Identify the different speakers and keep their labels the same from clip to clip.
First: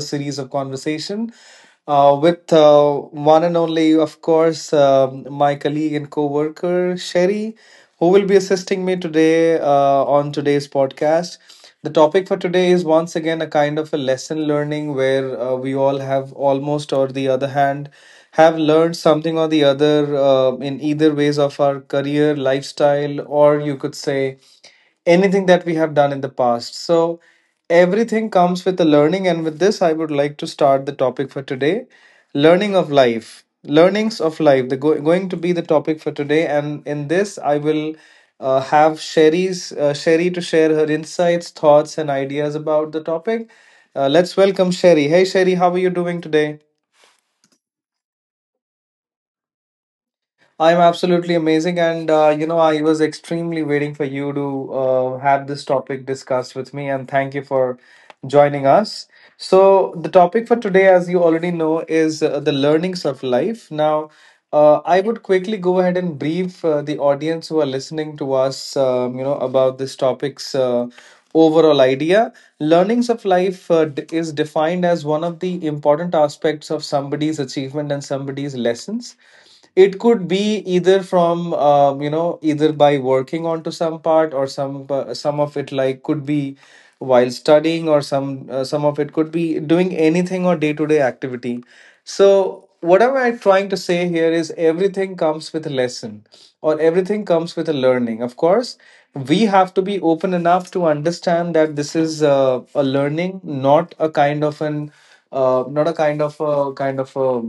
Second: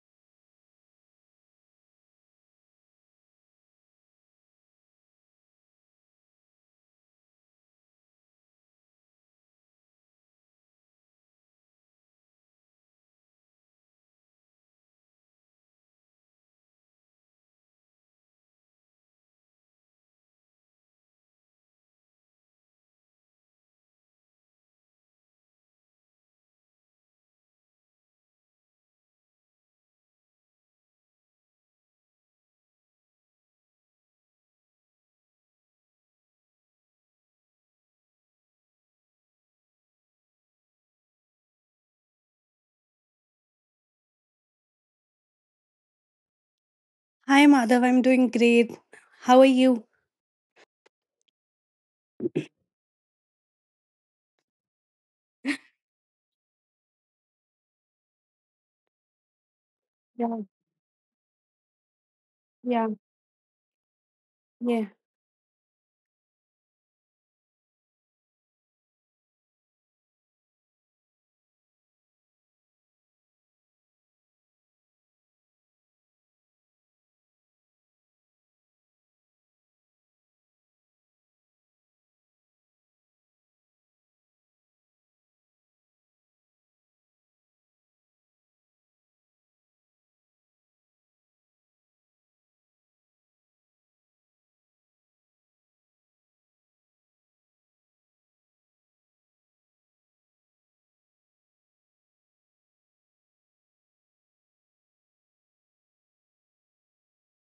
Speaker 1: series of conversation with one and only, of course, my colleague and co-worker Sherry, who will be assisting me today on today's podcast. The topic for today is once again a kind of a lesson learning where we all have almost or the other hand have learned something or the other in either ways of our career, lifestyle, or you could say anything that we have done in the past. So everything comes with the learning, and with this, I would like to start the topic for today learning of life. Learnings of life, the going to be the topic for today, and in this, I will have Sherry to share her insights, thoughts, and ideas about the topic. Let's welcome Sherry. Hey, Sherry, how are you doing today?
Speaker 2: Hi, Madhav. I'm doing great. How are you?
Speaker 1: I'm absolutely amazing, and I was extremely waiting for you to have this topic discussed with me, and thank you for joining us. So, the
Speaker 2: Yeah,
Speaker 1: topic for today, as you already know, is the
Speaker 2: yeah,
Speaker 1: learnings of life. Now,
Speaker 2: yeah.
Speaker 1: I would quickly go ahead and brief the audience who are listening to us, about this topic's overall idea. Learnings of life is defined as one of the important aspects of somebody's achievement and somebody's lessons. It could be either from either by working onto some part or some of it, like could be while studying, or some of it could be doing anything or day to day activity. So what am I trying to say here is everything comes with a lesson, or everything comes with a learning. Of course, we have to be open enough to understand that this is a learning, not a kind of an not a kind of a kind of a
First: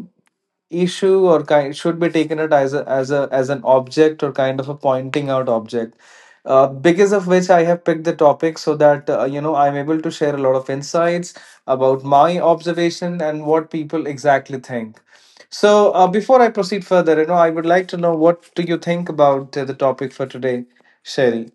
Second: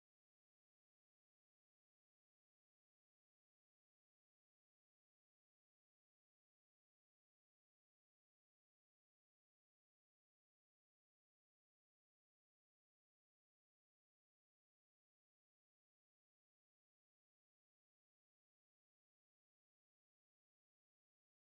Speaker 1: issue, or kind should be taken it as a, as a as an object or kind of a pointing out object, because of which I have picked the topic, so that I'm able to share a lot of insights about my observation and what people exactly think. So before I proceed further, you know, I would like to know what do you think about the topic for today, Sherry?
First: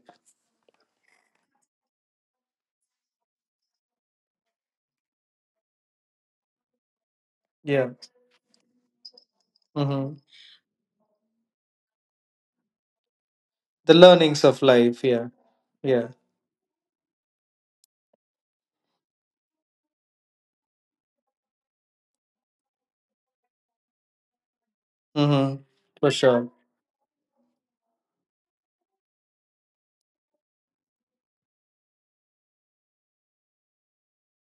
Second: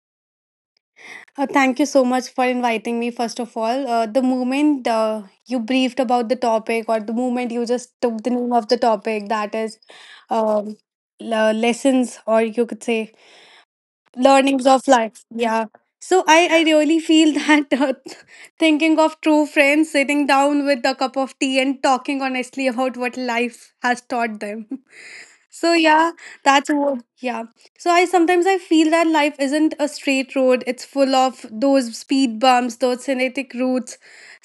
Speaker 2: Thank you so much for inviting me, first of all. The moment you briefed about the topic, or the moment you
Speaker 1: Yeah.
Speaker 2: just took the name of the topic, that is
Speaker 1: mm-hmm.
Speaker 2: um, lessons, or you could say
Speaker 1: The learnings of
Speaker 2: learnings of
Speaker 1: life,
Speaker 2: life.
Speaker 1: yeah.
Speaker 2: Yeah,
Speaker 1: Yeah.
Speaker 2: so I really feel that thinking of true friends sitting down with a cup of tea and talking honestly about what life has taught them.
Speaker 1: mm-hmm.
Speaker 2: So
Speaker 1: For
Speaker 2: yeah,
Speaker 1: sure.
Speaker 2: that's what. Yeah, so I sometimes I feel that life isn't a straight road. It's full of those speed bumps, those genetic routes.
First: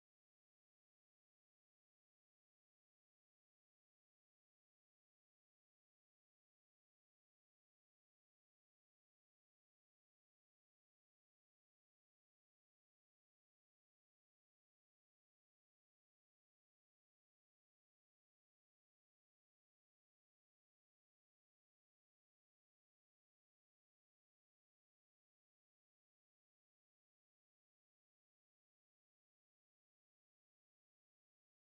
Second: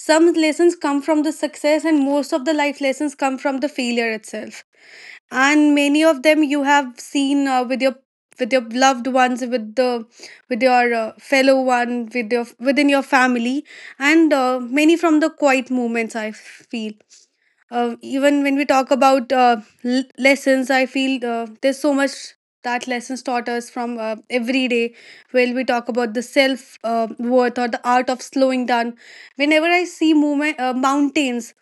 Speaker 2: Some lessons come from the success, and most of the life lessons come from the failure itself. And many of them you have seen with your loved ones, with the with your fellow one, with your within your family. And many from the quiet moments, I feel. Uh, even when we talk about lessons, I feel there's so much that lessons taught us from every day. When we talk about the self worth or the art of slowing down, whenever I see movement, mountains,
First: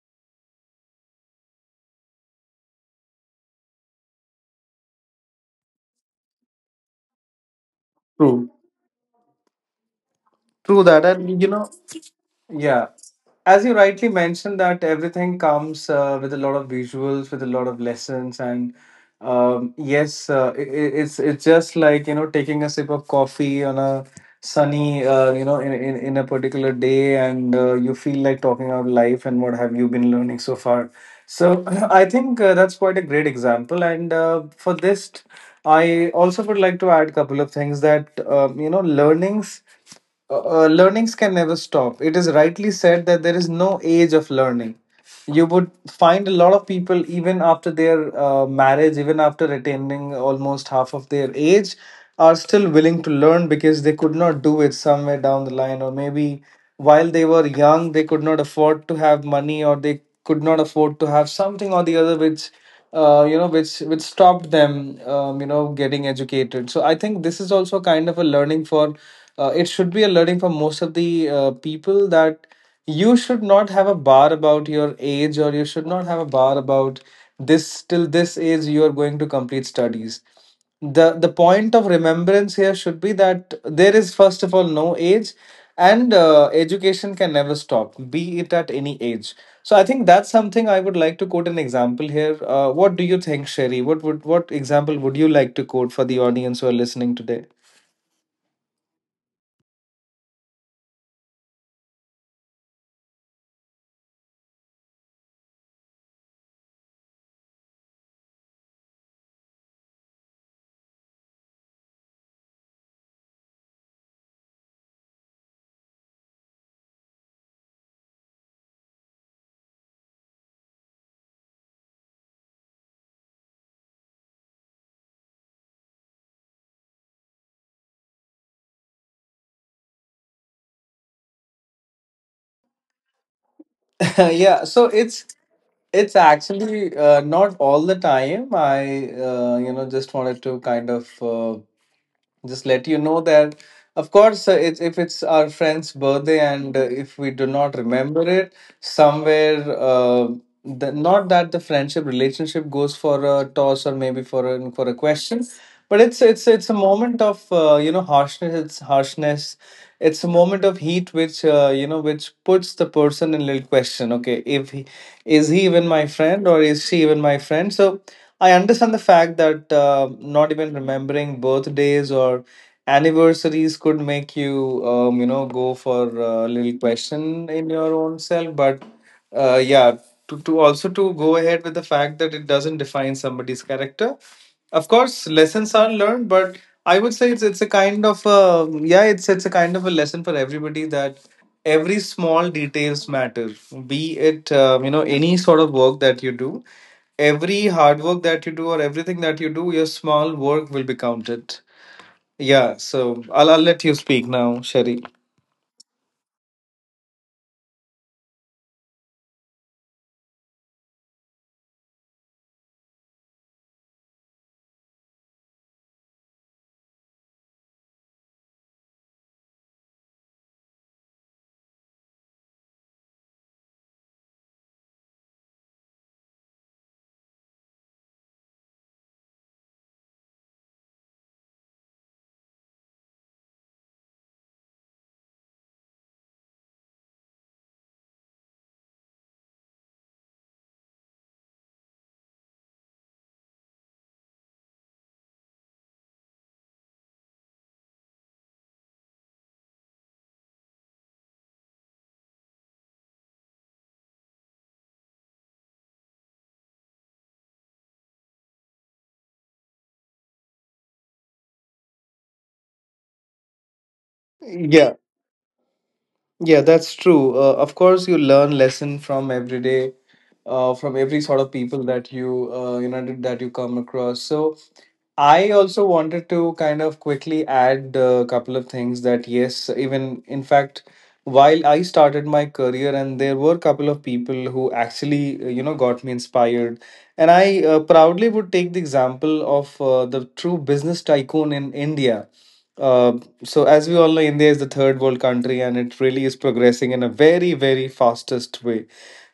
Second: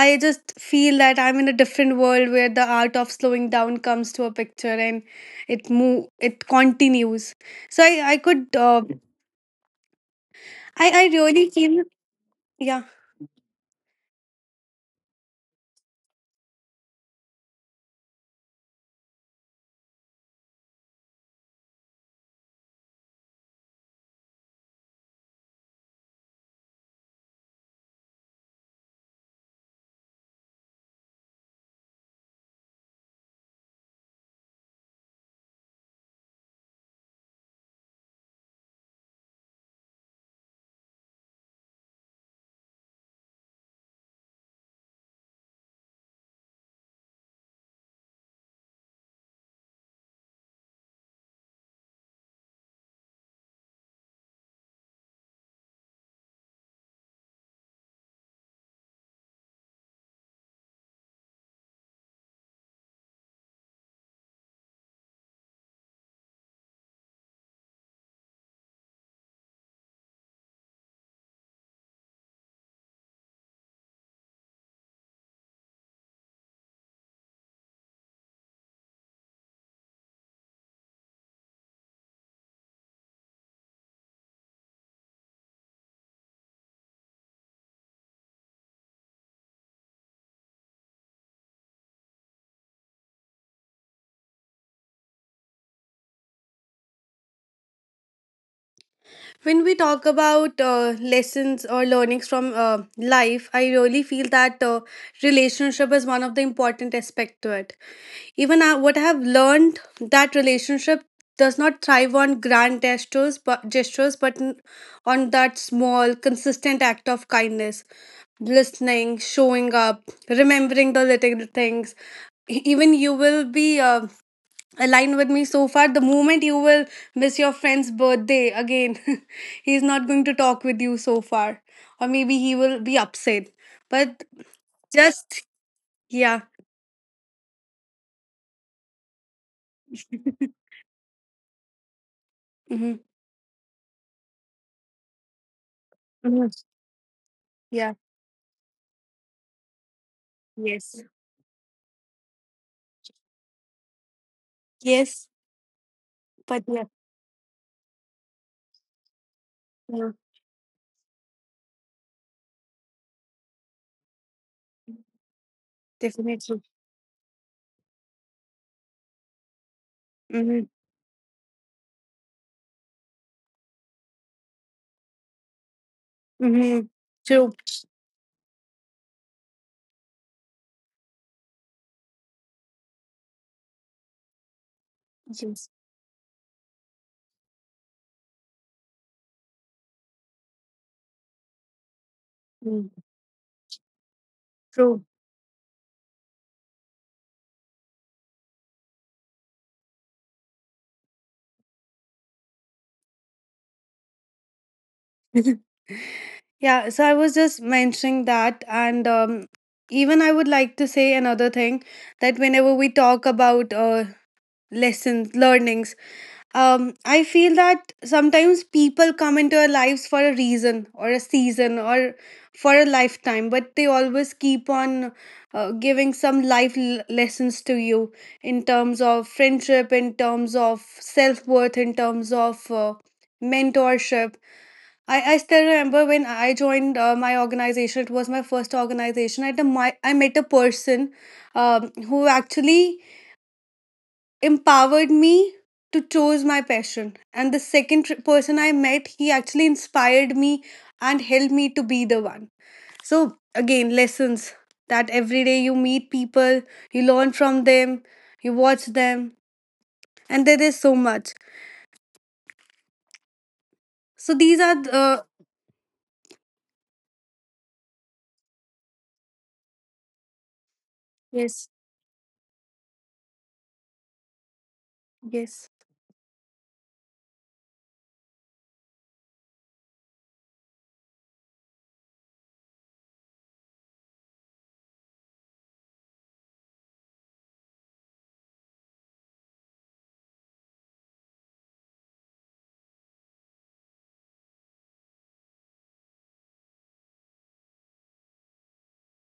Speaker 2: I just feel that I'm in a different world where the art of slowing down comes to a picture, and it move it continues. So I could
Speaker 1: True. True
Speaker 2: I
Speaker 1: that, and
Speaker 2: really
Speaker 1: you know.
Speaker 2: feel, yeah.
Speaker 1: Yeah. As you rightly mentioned, that everything comes with a lot of visuals, with a lot of lessons, and yes, it's just like, you know, taking a sip of coffee on a sunny, in a particular day, and you feel like talking about life and what have you been learning so far. So I think that's quite a great example, and for this, I also would like to add a couple of things, that learnings learnings can never stop. It is rightly said that there is no age of learning. You would find a lot of people even after their marriage, even after attaining almost half of their age, are still willing to learn, because they could not do it somewhere down the line, or maybe while they were young they could not afford to have money, or they could not afford to have something or the other, which which stopped them getting educated. So I think this is also kind of a learning for it should be a learning for most of the people, that you should not have a bar about your age, or you should not have a bar about this till this age you are going to complete studies. The point of remembrance here should be that there is, first of all, no age, and education can never stop, be it at any age. So I think that's something I would like to quote an example here. What do you think, Sherry? What example would you like to quote for the audience who are listening today?
Speaker 2: When we talk about lessons or learnings from life, I really feel that relationship is one of the important aspect to it. Even I, what I have learned, that relationship does not thrive on grand gestures, but on that small, consistent act of kindness, listening, showing up, remembering the little things. Even you will be aligned with me so far. The moment you will miss your friend's birthday again he's not going to talk with you so far, or maybe he will be upset, but
Speaker 1: Yeah, so it's
Speaker 2: just.
Speaker 1: it's
Speaker 2: Yeah.
Speaker 1: actually not all the time. I just wanted to kind of just let
Speaker 2: Hmm.
Speaker 1: you know that of course it's, if it's our friend's birthday
Speaker 2: Hmm.
Speaker 1: and if we do not
Speaker 2: Yeah.
Speaker 1: remember it somewhere, the,
Speaker 2: Yes.
Speaker 1: not that the friendship relationship goes for a toss or maybe for a,
Speaker 2: Yes.
Speaker 1: question, but it's it's
Speaker 2: But
Speaker 1: it's a
Speaker 2: yeah,
Speaker 1: moment of harshness, it's harshness,
Speaker 2: yeah.
Speaker 1: it's a moment of heat, which which puts the person in little question. Okay, if he is, he even my friend,
Speaker 2: Definitely.
Speaker 1: or is she even my friend? So I understand the fact that not
Speaker 2: Hmm.
Speaker 1: even remembering birthdays or anniversaries could make you, go for a little
Speaker 2: Hmm. True.
Speaker 1: question in your own self. But yeah, to also to go ahead with the fact that it doesn't define somebody's character. Of course,
Speaker 2: Yes.
Speaker 1: lessons are learned, but I would say it's a kind of a, yeah, it's a kind of a lesson for everybody that every small
Speaker 2: Mm.
Speaker 1: details matter. Be it
Speaker 2: True.
Speaker 1: any sort of work that you do, every hard work that you do, or everything that you do, your small work will be counted. Yeah, so I'll let you speak now, Sherry.
Speaker 2: Yeah, so I was just mentioning that, and even I would like to say another thing, that whenever we talk about lessons, learnings. I feel that sometimes people come into our lives for a reason or a season or for a lifetime, but they always keep on giving some life lessons to you in terms of friendship, in terms of self worth, in terms of mentorship. I still remember when I joined my organization, it was my first organization. I met a person who actually empowered me to choose my passion, and the second person I met, he actually inspired me and helped me to be the one. So again, lessons. That every day you meet people, you learn from them, you watch them, and there is so much. So these are
Speaker 1: Yeah,
Speaker 2: uh,
Speaker 1: yeah, that's true. Of course, you learn lesson from every day, from every sort of
Speaker 2: yes.
Speaker 1: people that you, that you come across. So I
Speaker 2: Yes.
Speaker 1: also wanted to kind of quickly add a couple of things, that yes, even in fact, while I started my career, and there were a couple of people who actually, got me inspired. And I proudly would take the example of the true business tycoon in India. Uh, so as we all know, India is the third world country, and it really is progressing in a very, very fastest way,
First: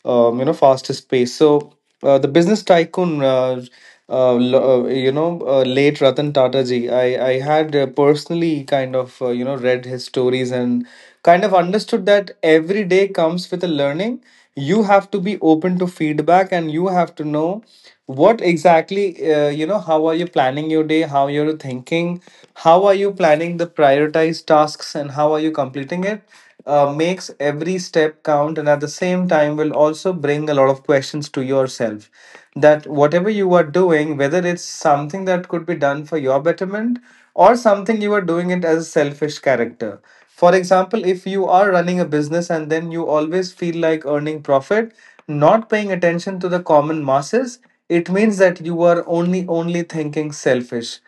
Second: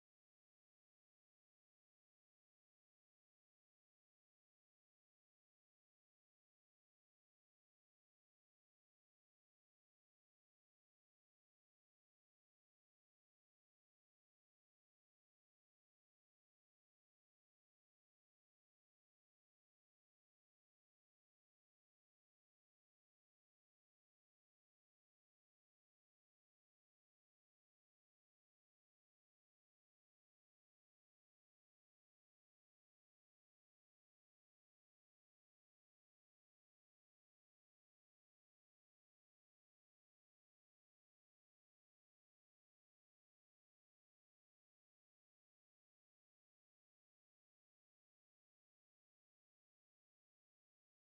Speaker 1: fastest pace. So the business tycoon, lo- you know, late Ratan Tata ji, I had personally kind of read his stories and kind of understood that every day comes with a learning. You have to be open to feedback, and you have to know what exactly how are you planning your day, how you're thinking, how are you planning the prioritized tasks and how are you completing it makes every step count, and at the same time will also bring a lot of questions to yourself, that whatever you are doing, whether it's something that could be done for your betterment, or something you are doing it as a selfish character. For example, if you are running a business and then you always feel like earning profit, not paying attention to the common masses, it means that you are only thinking selfish.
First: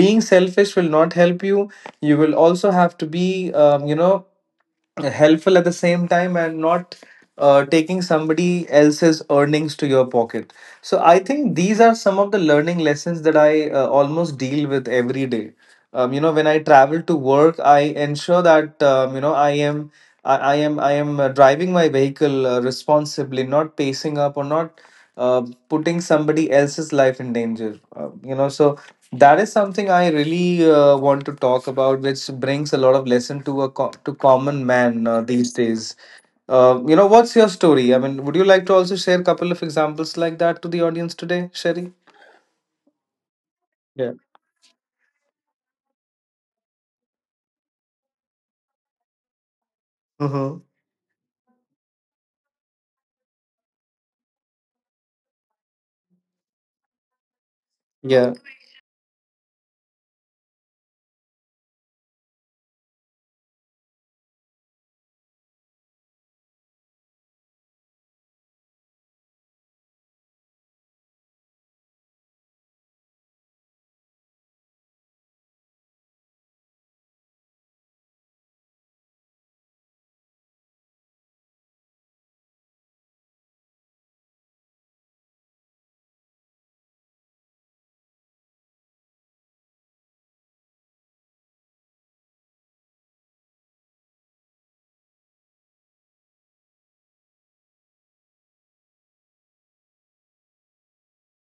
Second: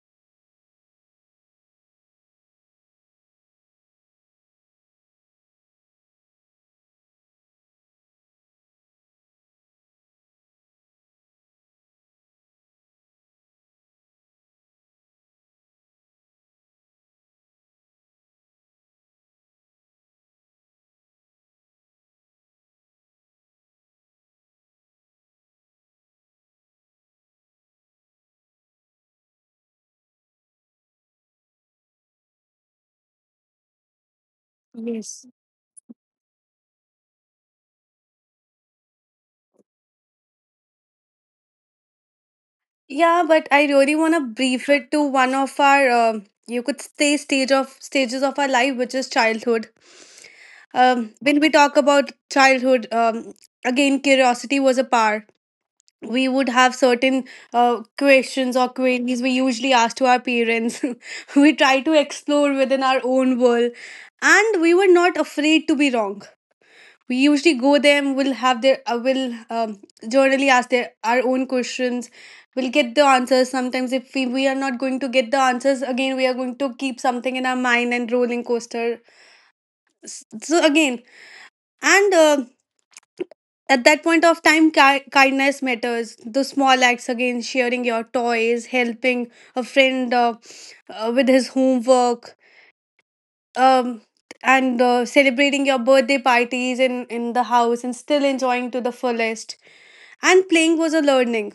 Speaker 1: Being selfish will not help you. You will also have to be helpful at the same time and not taking somebody else's earnings to your pocket. So I think these are some of the learning lessons that I almost deal with every day. When I travel to work, I ensure that I am driving my vehicle responsibly, not pacing up or not uh putting somebody else's life in danger, so that is something I really want to talk about, which brings a lot of lesson to a to common man
Speaker 2: Yes.
Speaker 1: these days. What's your story? I mean, would you like to also share a couple of examples like that to the audience today, Sherry?
Speaker 2: Yeah, but I really
Speaker 1: Yeah.
Speaker 2: want to brief it to one of our um, you could say stage of stages of our life, which is childhood.
Speaker 1: mm-hmm.
Speaker 2: When we talk about childhood, again, curiosity was a part. We would have certain
Speaker 1: Yeah,
Speaker 2: questions or queries we usually ask to our parents. We try to explore within our own world, and we were not afraid to be wrong. We usually go there, and we'll have their, will generally ask their our own questions. We'll get the answers. Sometimes, if we are not going to get the answers, again, we are going to keep something in our mind and rolling coaster. So, again, and at that point of time, kindness matters. The small acts again, sharing your toys, helping a friend with his homework, um, and celebrating your birthday parties in the house and still enjoying to the fullest. And playing was a learning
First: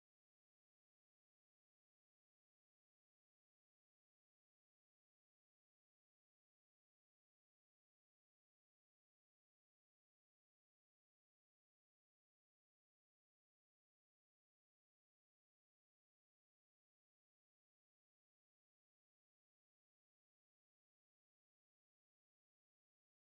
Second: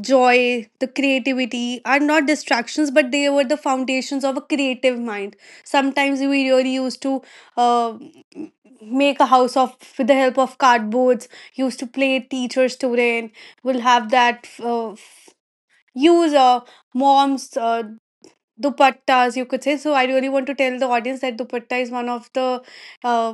Speaker 2: joy. The creativity are not distractions, but they were the foundations of a creative mind. Sometimes we really used to uh, make a house of with the help of cardboards. Used to play teacher student. We'll have that. Use mom's dupattas, you could say. So I really want to tell the audience that dupatta is one of the uh,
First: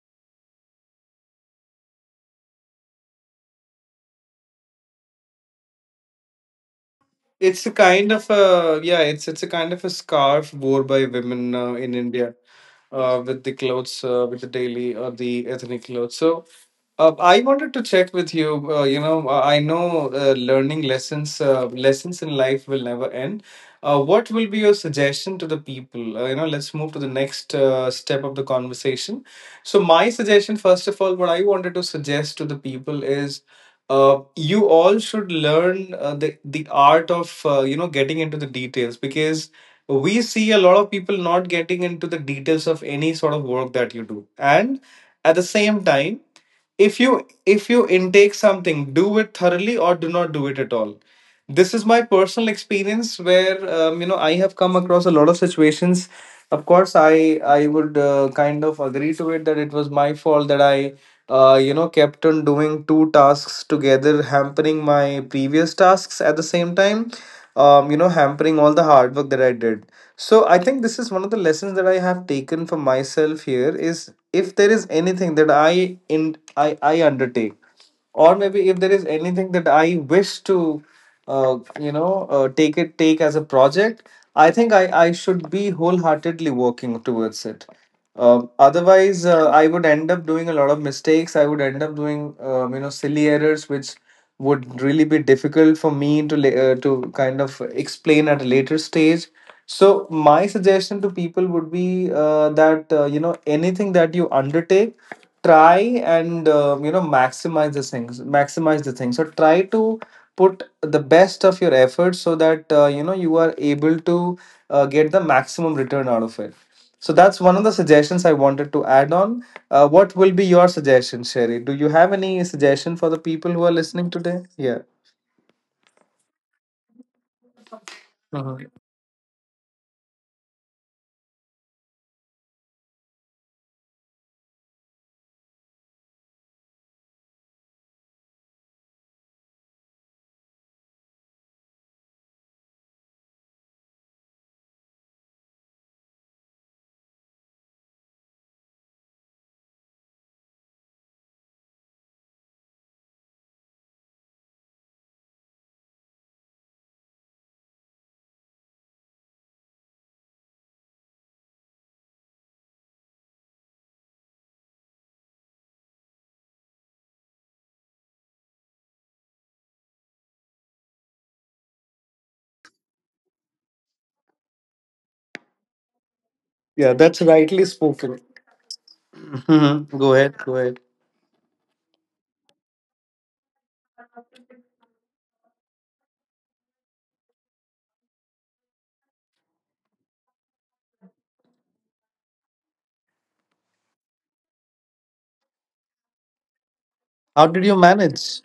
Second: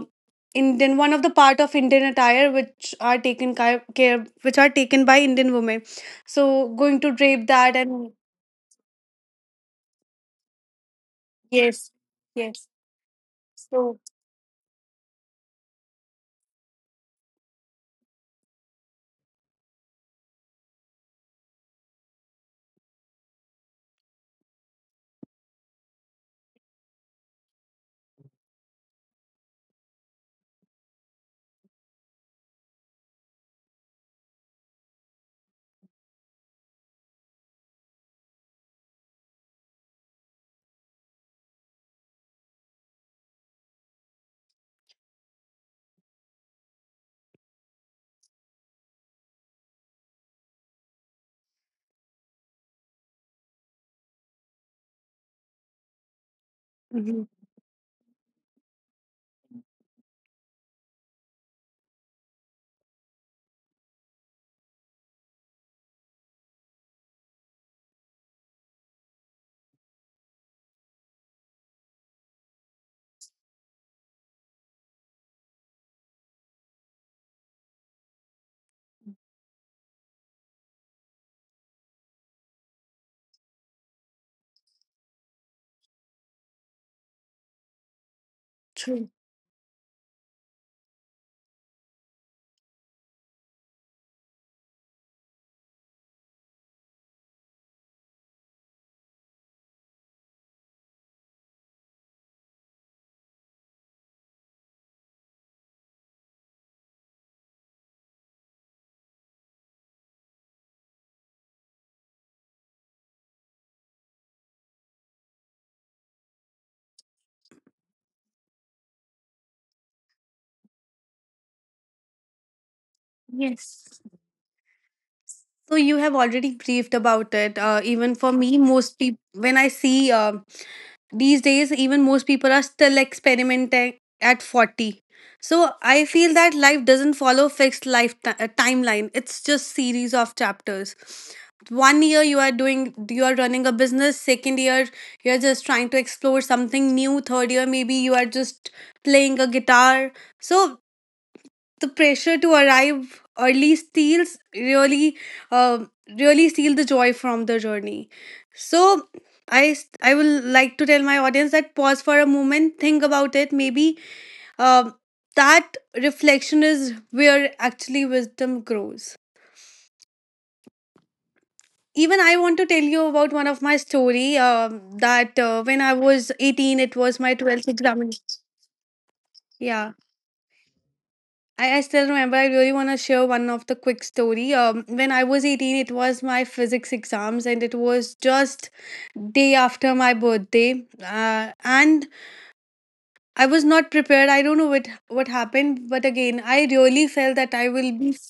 Speaker 2: Indian, one of the part of Indian attire, which are taken care, which are taken by Indian women. So going to drape
Speaker 1: it's a
Speaker 2: that and
Speaker 1: kind of a, yeah, it's a kind of a scarf worn by women
Speaker 2: yes.
Speaker 1: in India,
Speaker 2: Yes.
Speaker 1: with the clothes,
Speaker 2: So
Speaker 1: with the daily or the ethnic clothes. So uh, I wanted to check with you. I know lessons in life will never end. What will be your suggestion to the people? Let's move to the next step of the conversation. So, my suggestion, first of all, what I wanted to suggest to the people is, you all should learn the art of getting into the details, because we see a lot of people not getting into the details of any sort of work that you do, and at the same time, if you intake something, do it thoroughly or do not do it at all. This is my personal experience where I have come across a lot of situations. Of course,
Speaker 2: Mhm.
Speaker 1: I would kind of agree to it that it was my fault that I kept on doing two tasks together, hampering my previous tasks at the same time, hampering all the hard work that I did. So I think this is one of the lessons that I have taken for myself here is, if there is anything that I undertake, or maybe if there is anything that I wish to, take it take as a project, I think I should be wholeheartedly working towards it. Um,
Speaker 2: True.
Speaker 1: otherwise, uh, I would end up doing a lot of mistakes. I would end up doing silly errors, which would really be difficult for me to to kind of explain at a later stage. So my suggestion to people would be that anything that you undertake, try and maximize the thing, so try to put the best of your effort so that you are able to get the maximum return out of it. So that's one of the suggestions I wanted to add on. What will be your suggestion, Sherry? Do you have any suggestion for the people who are listening
Speaker 2: Yes.
Speaker 1: today? Yeah.
Speaker 2: So you have already briefed about it. Uh, even for me,
Speaker 1: Mhm.
Speaker 2: most people when I see um, these days, even most people are still experimenting at 40. So I feel that life doesn't follow fixed life timeline. It's just series of chapters. One year you are doing, you are running a business, second year you are just trying to explore something new, third year maybe you are just playing a guitar. So the pressure to arrive early steals really uh, really steal the joy from the journey. So I will like to tell my audience that pause for a moment, think about it. Maybe um that reflection is where actually wisdom grows. Even I want to tell you about one of my story that when I was
Speaker 1: Yeah,
Speaker 2: 18 it
Speaker 1: that's
Speaker 2: was my
Speaker 1: rightly
Speaker 2: 12th
Speaker 1: spoken.
Speaker 2: examination.
Speaker 1: Mhm.
Speaker 2: Yeah,
Speaker 1: Go ahead, go ahead.
Speaker 2: I still remember. I really want to share one of the quick story. When I was 18, it was my physics exams, and it was just day after my birthday. And I was not prepared. I don't know what happened, but again, I really
Speaker 1: How
Speaker 2: felt
Speaker 1: did
Speaker 2: that
Speaker 1: you
Speaker 2: I will
Speaker 1: manage?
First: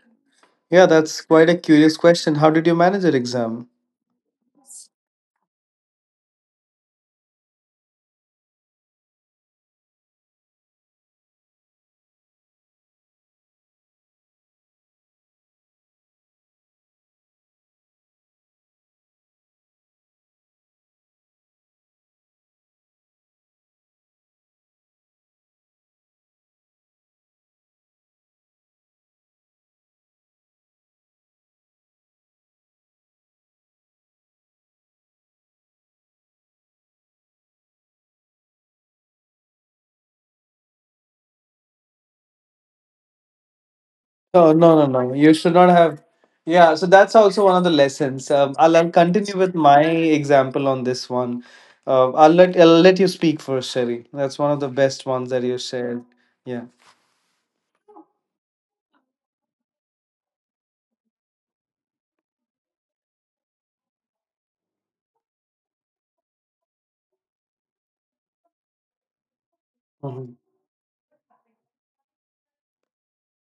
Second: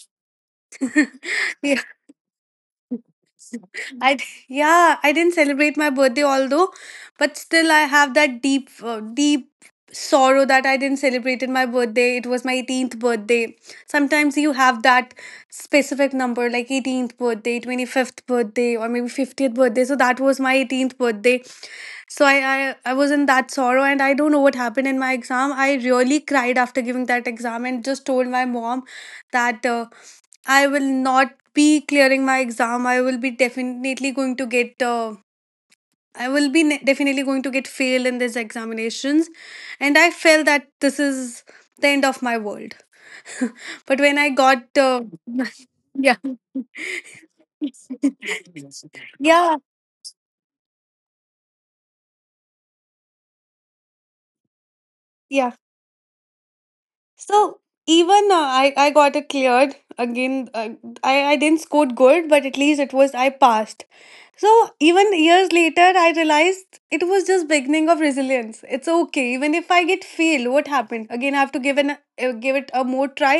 Speaker 1: Yeah, that's quite a
Speaker 2: be.
Speaker 1: curious question. How did you manage your exam?
Speaker 2: Yeah, I didn't celebrate my birthday although, but still I have that deep sorrow that I didn't celebrated my birthday. It was my 18th birthday. Sometimes you have that specific number like 18th birthday, 25th birthday or maybe 50th birthday. So that was my 18th birthday. So I was in that sorrow, and I don't know what happened in my exam. I really cried after giving that exam and just told my mom that I will not be clearing my exam. I will be definitely going to get. I will be ne- Definitely going to get failed in these examinations, and I felt that this is the end of my world. But when I
Speaker 1: No,
Speaker 2: got,
Speaker 1: no, no, no. You should not have.
Speaker 2: yeah,
Speaker 1: Yeah, so that's also one of the lessons. I'll continue with
Speaker 2: yeah,
Speaker 1: my example on this one. I'll let you speak first, Sherry. That's one of the best ones that
Speaker 2: yeah.
Speaker 1: you shared. Yeah.
Speaker 2: So even I got it cleared again. I didn't score good, but at least it was I passed. So even years later, I realized it was just beginning of resilience. It's okay, even if I get
Speaker 1: Mm-hmm.
Speaker 2: fail. What happened? Again, I have to give an give it a more try,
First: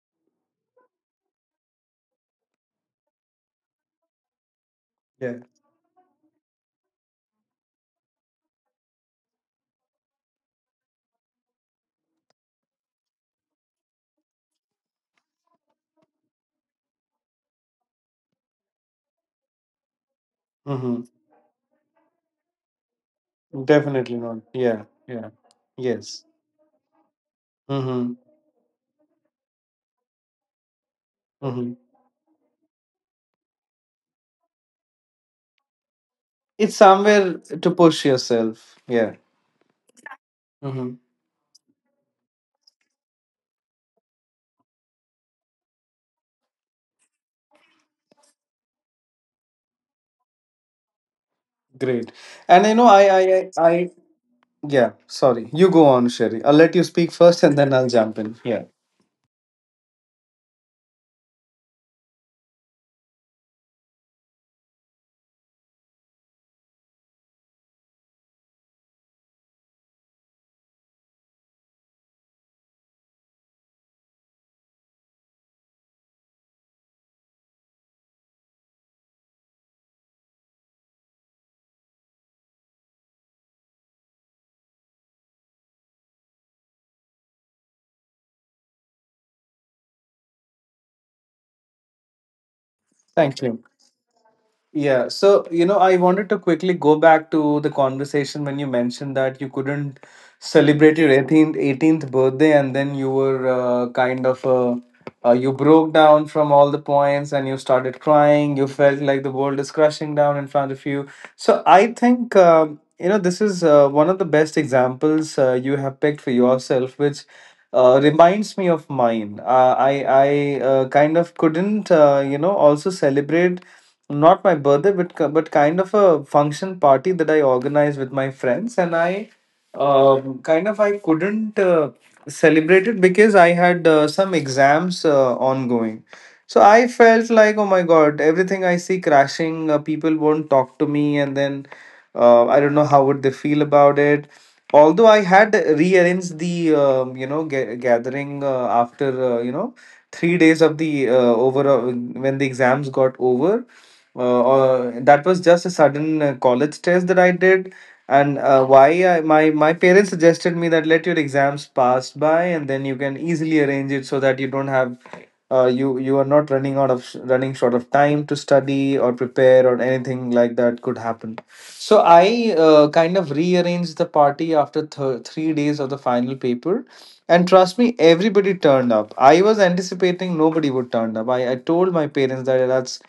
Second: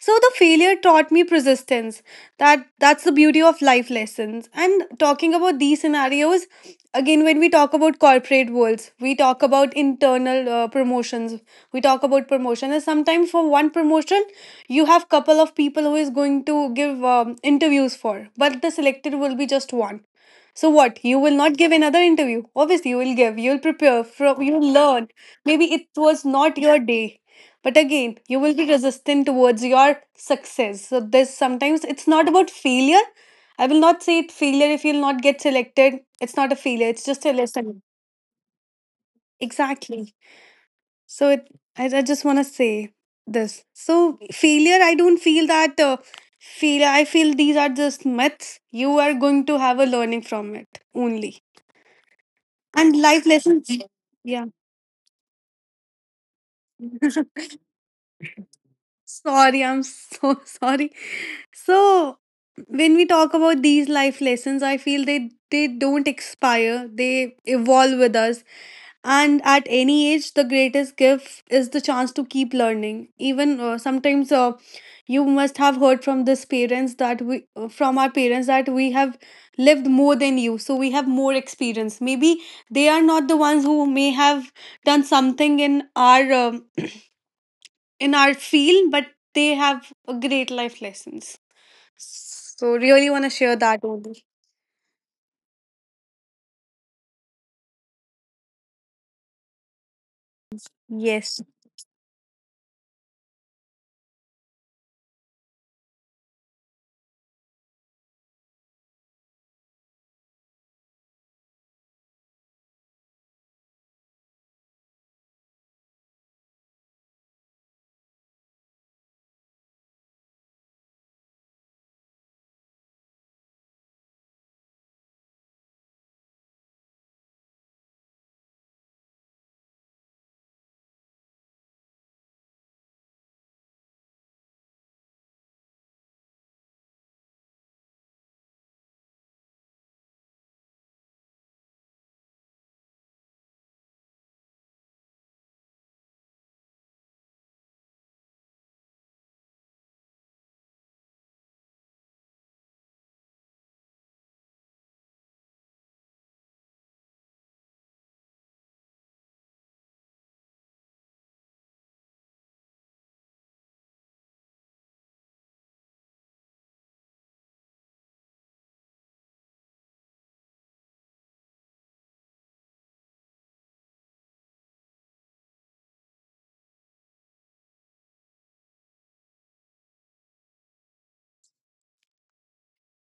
Speaker 2: so the failure taught me persistence. That that's the beauty of life lessons. And talking
Speaker 1: Yeah.
Speaker 2: about these scenarios, again, when we talk about corporate worlds, we talk about internal promotions. We talk about promotion, and sometimes for one promotion, you have couple of people who is going to give interviews for, but the selected will be just one. So
Speaker 1: Mm-hmm.
Speaker 2: what? You will not give another interview. Obviously, you will give. You will prepare.
Speaker 1: Definitely
Speaker 2: From
Speaker 1: not.
Speaker 2: you will
Speaker 1: Yeah.
Speaker 2: learn.
Speaker 1: Yeah.
Speaker 2: Maybe it was
Speaker 1: Yes.
Speaker 2: not your day, but
Speaker 1: Mm-hmm.
Speaker 2: again you will be resistant towards your success. So this,
Speaker 1: Mm-hmm.
Speaker 2: sometimes it's not about failure. I will not say it failure. If you'll not get selected, it's not a
Speaker 1: It's
Speaker 2: failure, it's just a
Speaker 1: somewhere to
Speaker 2: lesson.
Speaker 1: push yourself. Yeah.
Speaker 2: Exactly.
Speaker 1: Mm-hmm.
Speaker 2: So it, I just want to say this. So failure, I don't feel that failure, I feel these are just myths. You are going to have a learning from it only,
Speaker 1: Great. And
Speaker 2: and life lessons, yeah.
Speaker 1: yeah. Sorry, you go on, Sherry. I'll let you speak first, and then I'll jump in. Yeah.
Speaker 2: Sorry, I'm so sorry. So when we talk about these life lessons, I feel they don't expire. They evolve with us. And at any age, the greatest gift is the chance to keep learning. Even sometimes, you must have heard from this parents that we from our parents that we have lived more than you, so we have more experience. Maybe they are not the ones who may have done something in our um, in our field, but they have a great life lessons. So really want to
Speaker 1: Thank
Speaker 2: share
Speaker 1: you.
Speaker 2: that only.
Speaker 1: Yeah, so I wanted to quickly go back to the conversation when you mentioned that you couldn't celebrate your
Speaker 2: Yes.
Speaker 1: 18th birthday, and then you were kind of you broke down from all the points and you started crying. You felt like the world is crashing down in front of you. So I think this is one of the best examples you have picked for yourself, which reminds me of mine. I kind of couldn't also celebrate not my birthday, but but kind of a function party that I organized with my friends, and I kind of I couldn't celebrate it because I had some exams ongoing. So I felt like, oh my god, everything I see crashing, people won't talk to me, and then I don't know how would they feel about it, although I had rearranged the gathering after 3 days of the over, when the exams got over. Or that was just a sudden college test that I did. And why I, my parents suggested me that, let your exams pass by and then you can easily arrange it so that you don't have you are not running short of time to study or prepare or anything like that could happen. So I kind of rearranged the party after 3 days of the final paper. And trust me, everybody turned up. I was anticipating nobody would turn up. I told my parents that that's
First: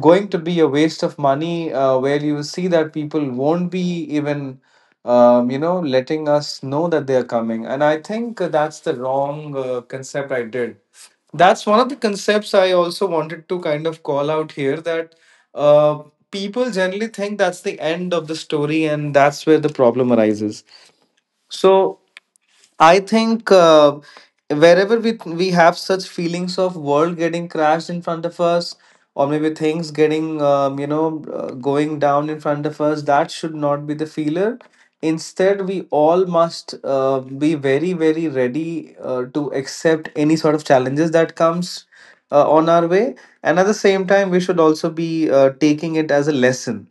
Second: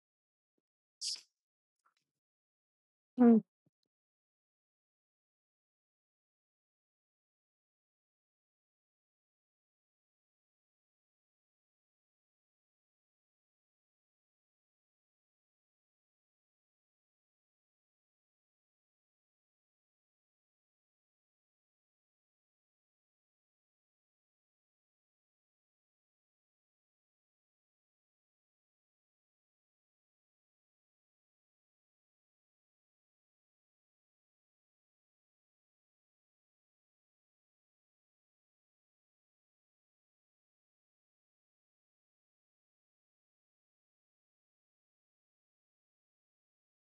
Speaker 1: going to be a waste of money, where you see that people
Speaker 2: Mm.
Speaker 1: won't be even letting us know that they are coming. And I think that's the wrong concept I did. That's one of the concepts I also wanted to kind of call out here, that uh, people generally think that's the end of the story, and that's where the problem arises. So I think wherever we have such feelings of world getting crashed in front of us, or maybe things getting going down in front of us, that should not be the feeler. Instead, we all must be very very ready to accept any sort of challenges that comes on our way, and at the same time, we should also be taking it as a lesson.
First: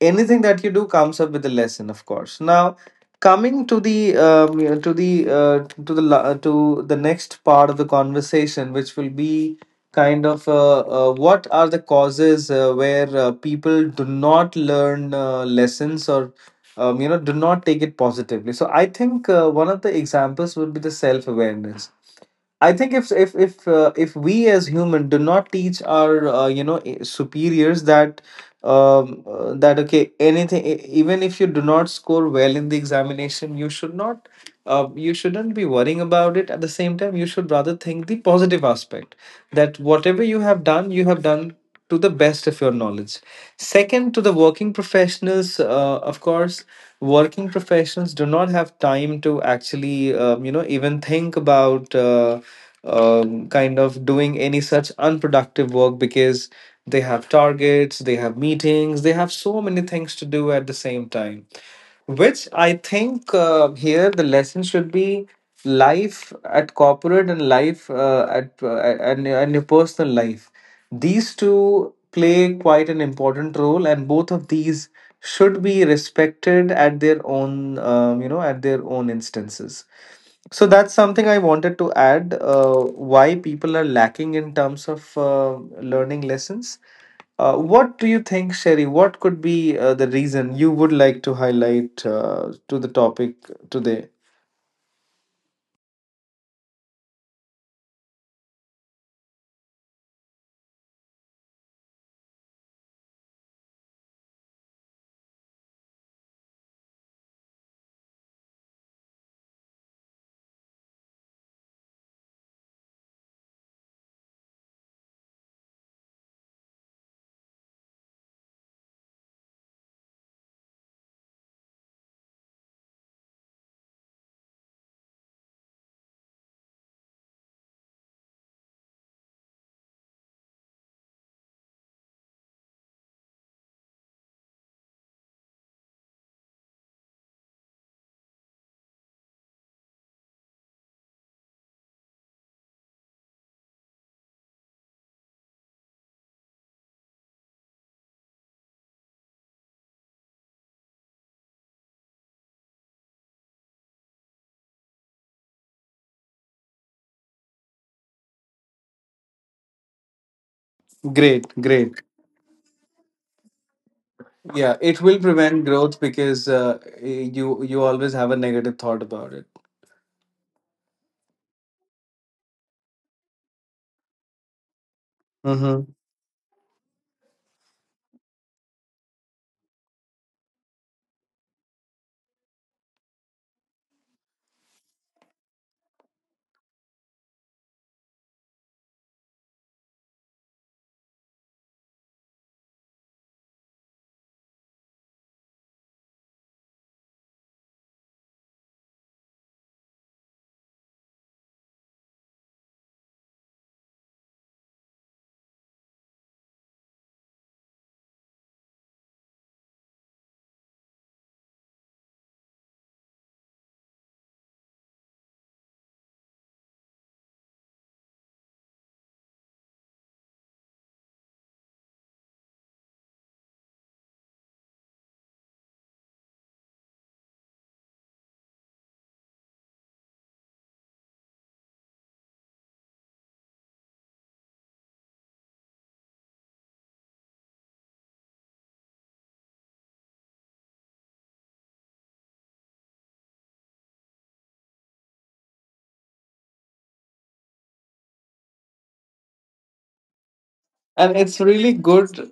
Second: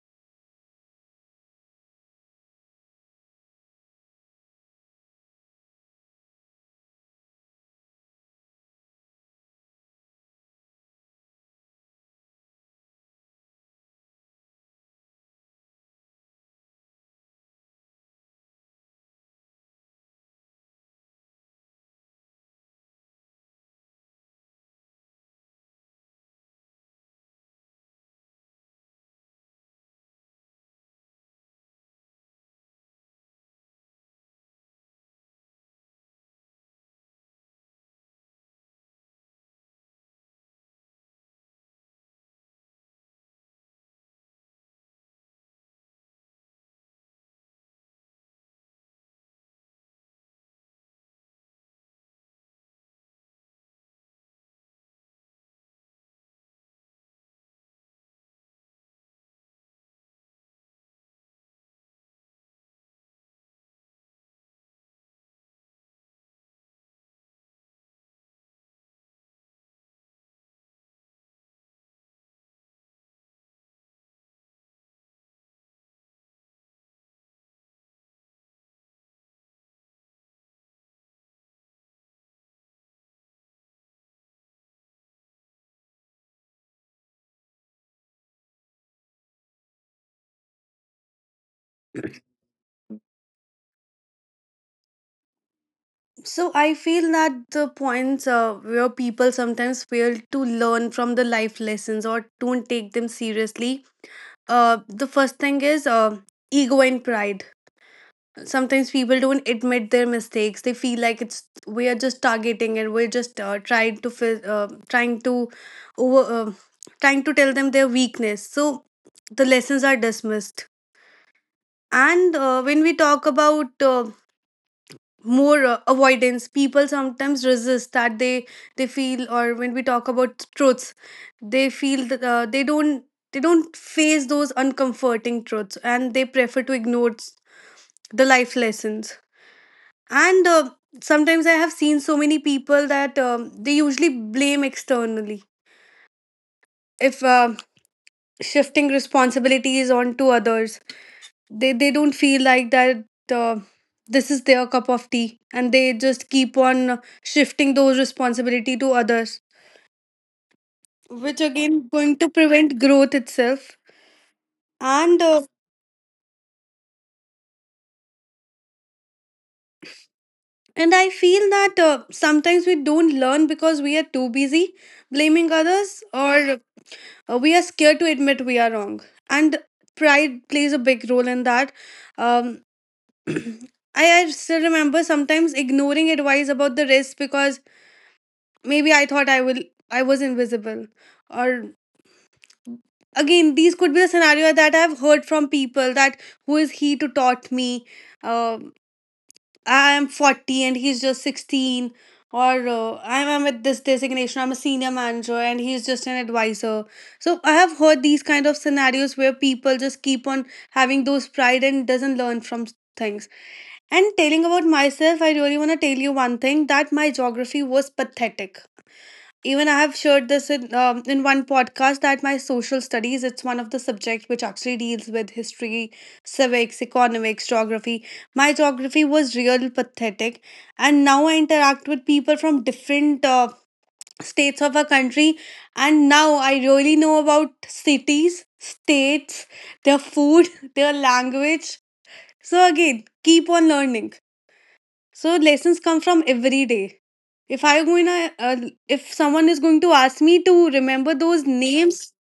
Speaker 1: Anything that you do comes up with a lesson. Of course, now coming to the to the to the next part of the conversation, which will be kind of what are the causes where people do not learn lessons or do not take it positively. So I think one of the examples would be the self awareness. I think if we as human do not teach our superiors that that okay, anything even if you do not score well in the examination, you should not you shouldn't be worrying about it. At the same time, you should rather think the positive aspect that whatever you have done to the best of your knowledge. Second, to the working professionals, of course, working professionals do not have time to actually even think about kind of doing any such unproductive work, because they have targets, they have meetings, they have so many things to do at the same time, which I think here the lesson should be, life at corporate and life and your personal life, these two play quite an important role, and both of these should be respected at their own at their own instances. So that's something I wanted to add. Why people are lacking in terms of learning lessons. What do you think, Sherry? What could be the reason you would like to highlight to the topic today?
Speaker 2: So I feel that the points where people sometimes fail to learn from the life lessons or don't take them seriously. The first thing is ego and pride. Sometimes people don't admit their mistakes. They feel like it's we are just targeting, and we're just trying to over trying to tell them their weakness. So the lessons are dismissed. And When we talk about more avoidance, people sometimes resist that they feel, or when we talk about truths, they feel that they don't face those uncomforting truths, and they prefer to the life lessons. And Sometimes I have seen so many people that they usually blame externally, if shifting responsibilities onto others. They don't feel like that uh, this is their cup of tea, and they just keep on shifting those responsibility to others,
Speaker 1: Great,
Speaker 2: which
Speaker 1: great.
Speaker 2: again going to prevent growth itself.
Speaker 1: Yeah, it will
Speaker 2: and uh,
Speaker 1: prevent growth because you always have a negative thought about it.
Speaker 2: and I feel that sometimes we don't learn because we are too busy blaming
Speaker 1: Hmm.
Speaker 2: others, or we are scared to admit we are wrong, and pride plays a big role in that. um I still remember sometimes ignoring advice about the risk, because maybe I thought I will, I was invisible. Or again, these could be the scenario that I've heard from people that, who is he to taught me? Um I am 40 and he's just 16. Or I'm at this designation, I'm a senior manager and he's just an advisor. So I have heard these kind of scenarios where people just keep on having those pride and doesn't learn from things. And telling about myself, I really want to tell you one thing, that my geography was pathetic. Even I have shared this in one podcast, that my social studies, it's one of the subject which actually deals with history, civics, economics, geography. My geography was real pathetic, and now I interact with people from different states of our country, and now I really know about cities, states, their food, their language. So again, keep on learning. So lessons come from every day. If I'm going to, if someone is going to ask me to
Speaker 1: And
Speaker 2: remember
Speaker 1: it's
Speaker 2: those
Speaker 1: really good.
Speaker 2: names,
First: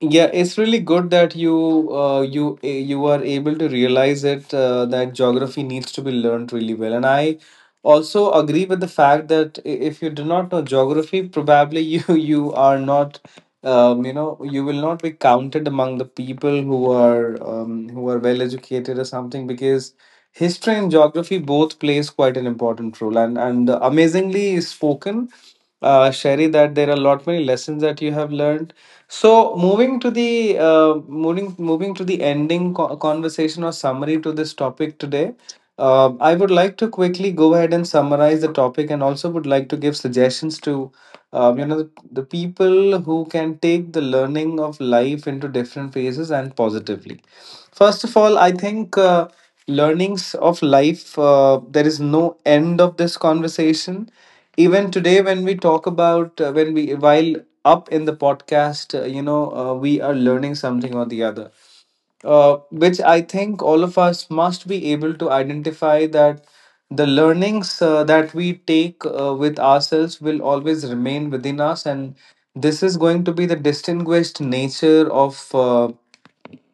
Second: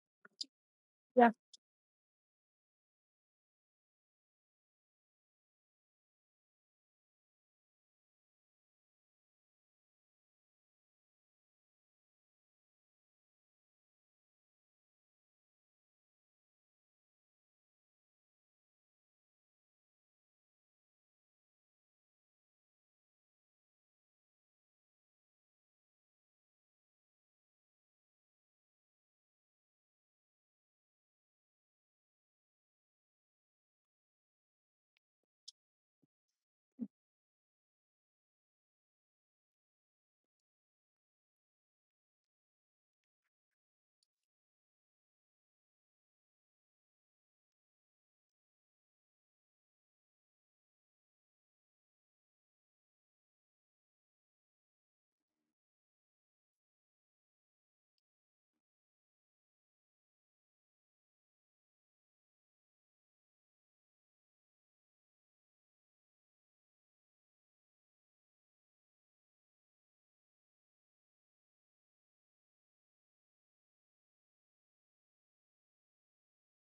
Speaker 1: Yeah, it's really good
Speaker 2: yeah.
Speaker 1: that you you are able to realize it, that geography needs to be learned really well. And I also agree with the fact that if you do not know geography, probably you you are not you will not be counted among the people who are well educated or something, because history and geography both plays quite an important role. And amazingly spoken, Sherry, that there are a lot many lessons that you have learned. So moving to the moving to the ending conversation or summary to this topic today, I would like to quickly go ahead and summarize the topic, and also would like to give suggestions to the people who can take the learning of life into different phases and positively. First of all, I think. Learnings of life, there is no end of this conversation. Even today, when we talk about when we while up in the podcast, we are learning something or the other, which I think all of us must be able to identify, that the learnings that we take with ourselves will always remain within us. And this is going to be the distinguished nature of uh,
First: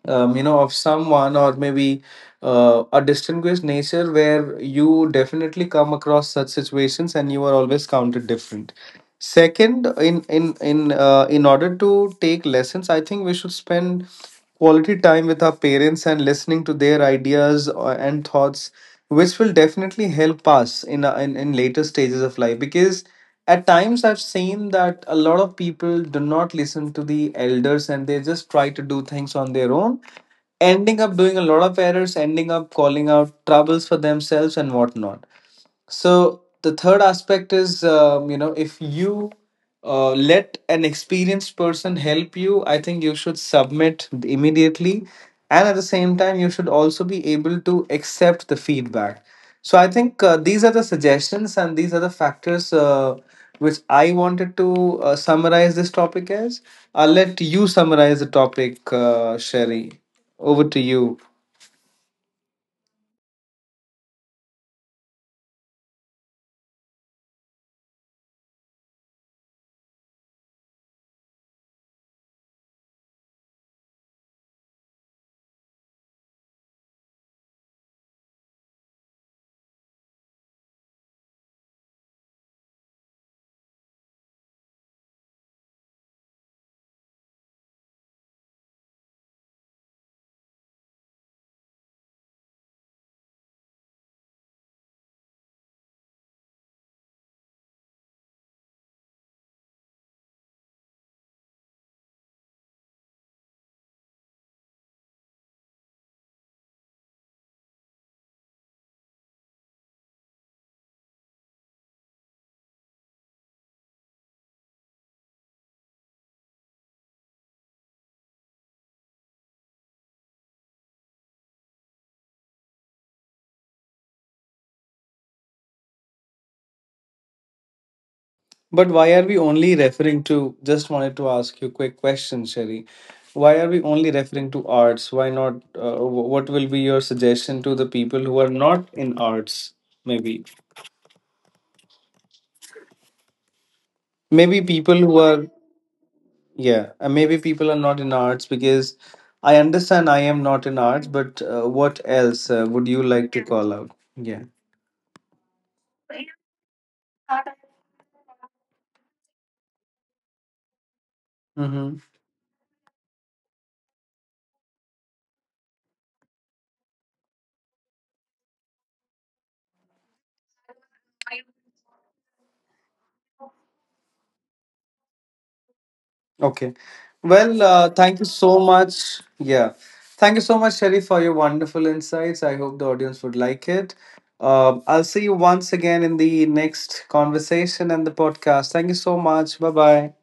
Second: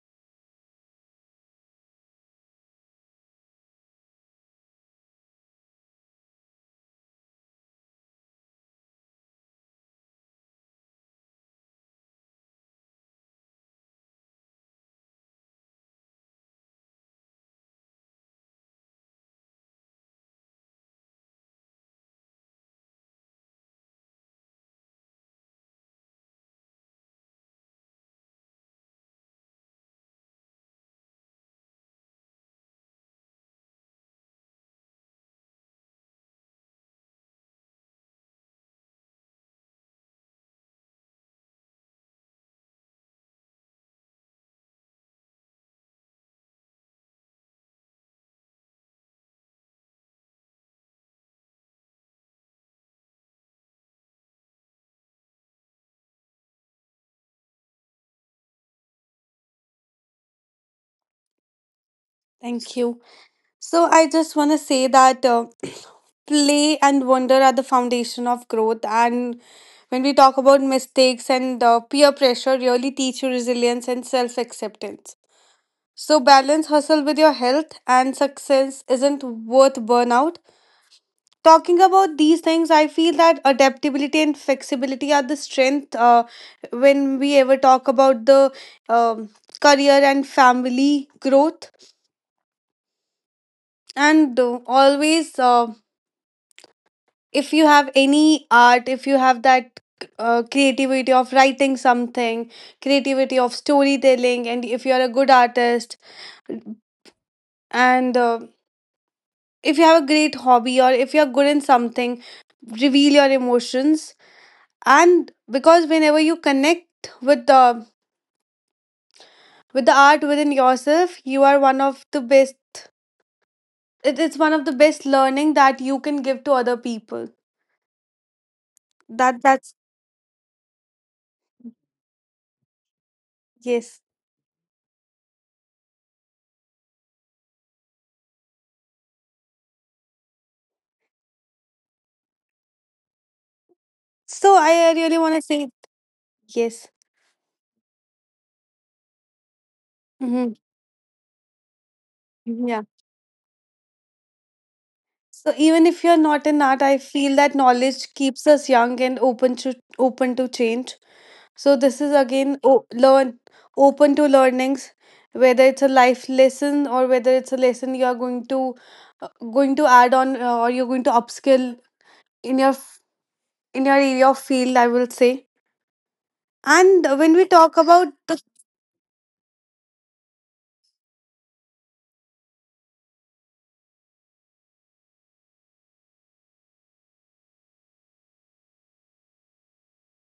Speaker 1: um, you know of someone, or maybe a distinguished nature where you definitely come across such situations and you are always counted different. Second, in order to take lessons, I think we should spend quality time with our parents and listening to their ideas and thoughts, which will definitely help us in, in later stages of life, because at times I've seen that a lot of people do not listen to the elders and they just try to do things on their own, ending up doing a lot of errors, ending up calling out troubles for themselves and whatnot. So the third aspect is, if you let an experienced person help you, I think you should submit immediately, and at the same time, you should also be able to accept the feedback. So I think these are the suggestions and these are the factors which I wanted to summarize this topic as. I'll let you summarize the topic, Sherry. Over to you.
Speaker 2: Thank you. So I just want to say that play and wonder are the foundation of growth. And when we talk about mistakes and peer pressure, really teach you resilience and self acceptance. So balance hustle with your health, and success isn't worth burnout. Talking about these things, I feel that adaptability and flexibility are the strength when we ever talk about the um, career and family growth. And always If you have any art, if you have that creativity of writing something, creativity of storytelling, and if you are a good artist, and if you have a great hobby or if you are good in something, reveal your emotions. And because whenever you connect with the, with the art within yourself, you are one of the best. It's one of the best learning that you can give to other people.
Speaker 1: But why are we
Speaker 2: That's
Speaker 1: only referring to? Just wanted to ask you a quick question, Sherry. Why are we
Speaker 2: yes.
Speaker 1: only referring to arts? Why not? What will be your suggestion to the people who are not in arts? Maybe,
Speaker 2: So
Speaker 1: maybe
Speaker 2: I
Speaker 1: people
Speaker 2: really
Speaker 1: who
Speaker 2: want to
Speaker 1: are
Speaker 2: say, yes.
Speaker 1: yeah, maybe people are not in arts because I understand I am
Speaker 2: Hmm.
Speaker 1: not in arts. But what else
Speaker 2: Yeah,
Speaker 1: would you like to call out? Yeah.
Speaker 2: so even if you're not in art, I feel that knowledge keeps us young and open to change. So
Speaker 1: Mm-hmm.
Speaker 2: this is again, learn, open to learnings, whether it's a life lesson or whether it's a lesson you are going to, going to add on, or you're going to upskill in your in your area of field, I will say.
Speaker 1: Okay.
Speaker 2: And when we
Speaker 1: Well,
Speaker 2: talk about
Speaker 1: thank you
Speaker 2: the,
Speaker 1: so much. Yeah. Thank you so much, Sherry, for your wonderful insights. I hope the audience would like it. I'll see you once again in the next conversation and the podcast. Thank you so much. Bye bye.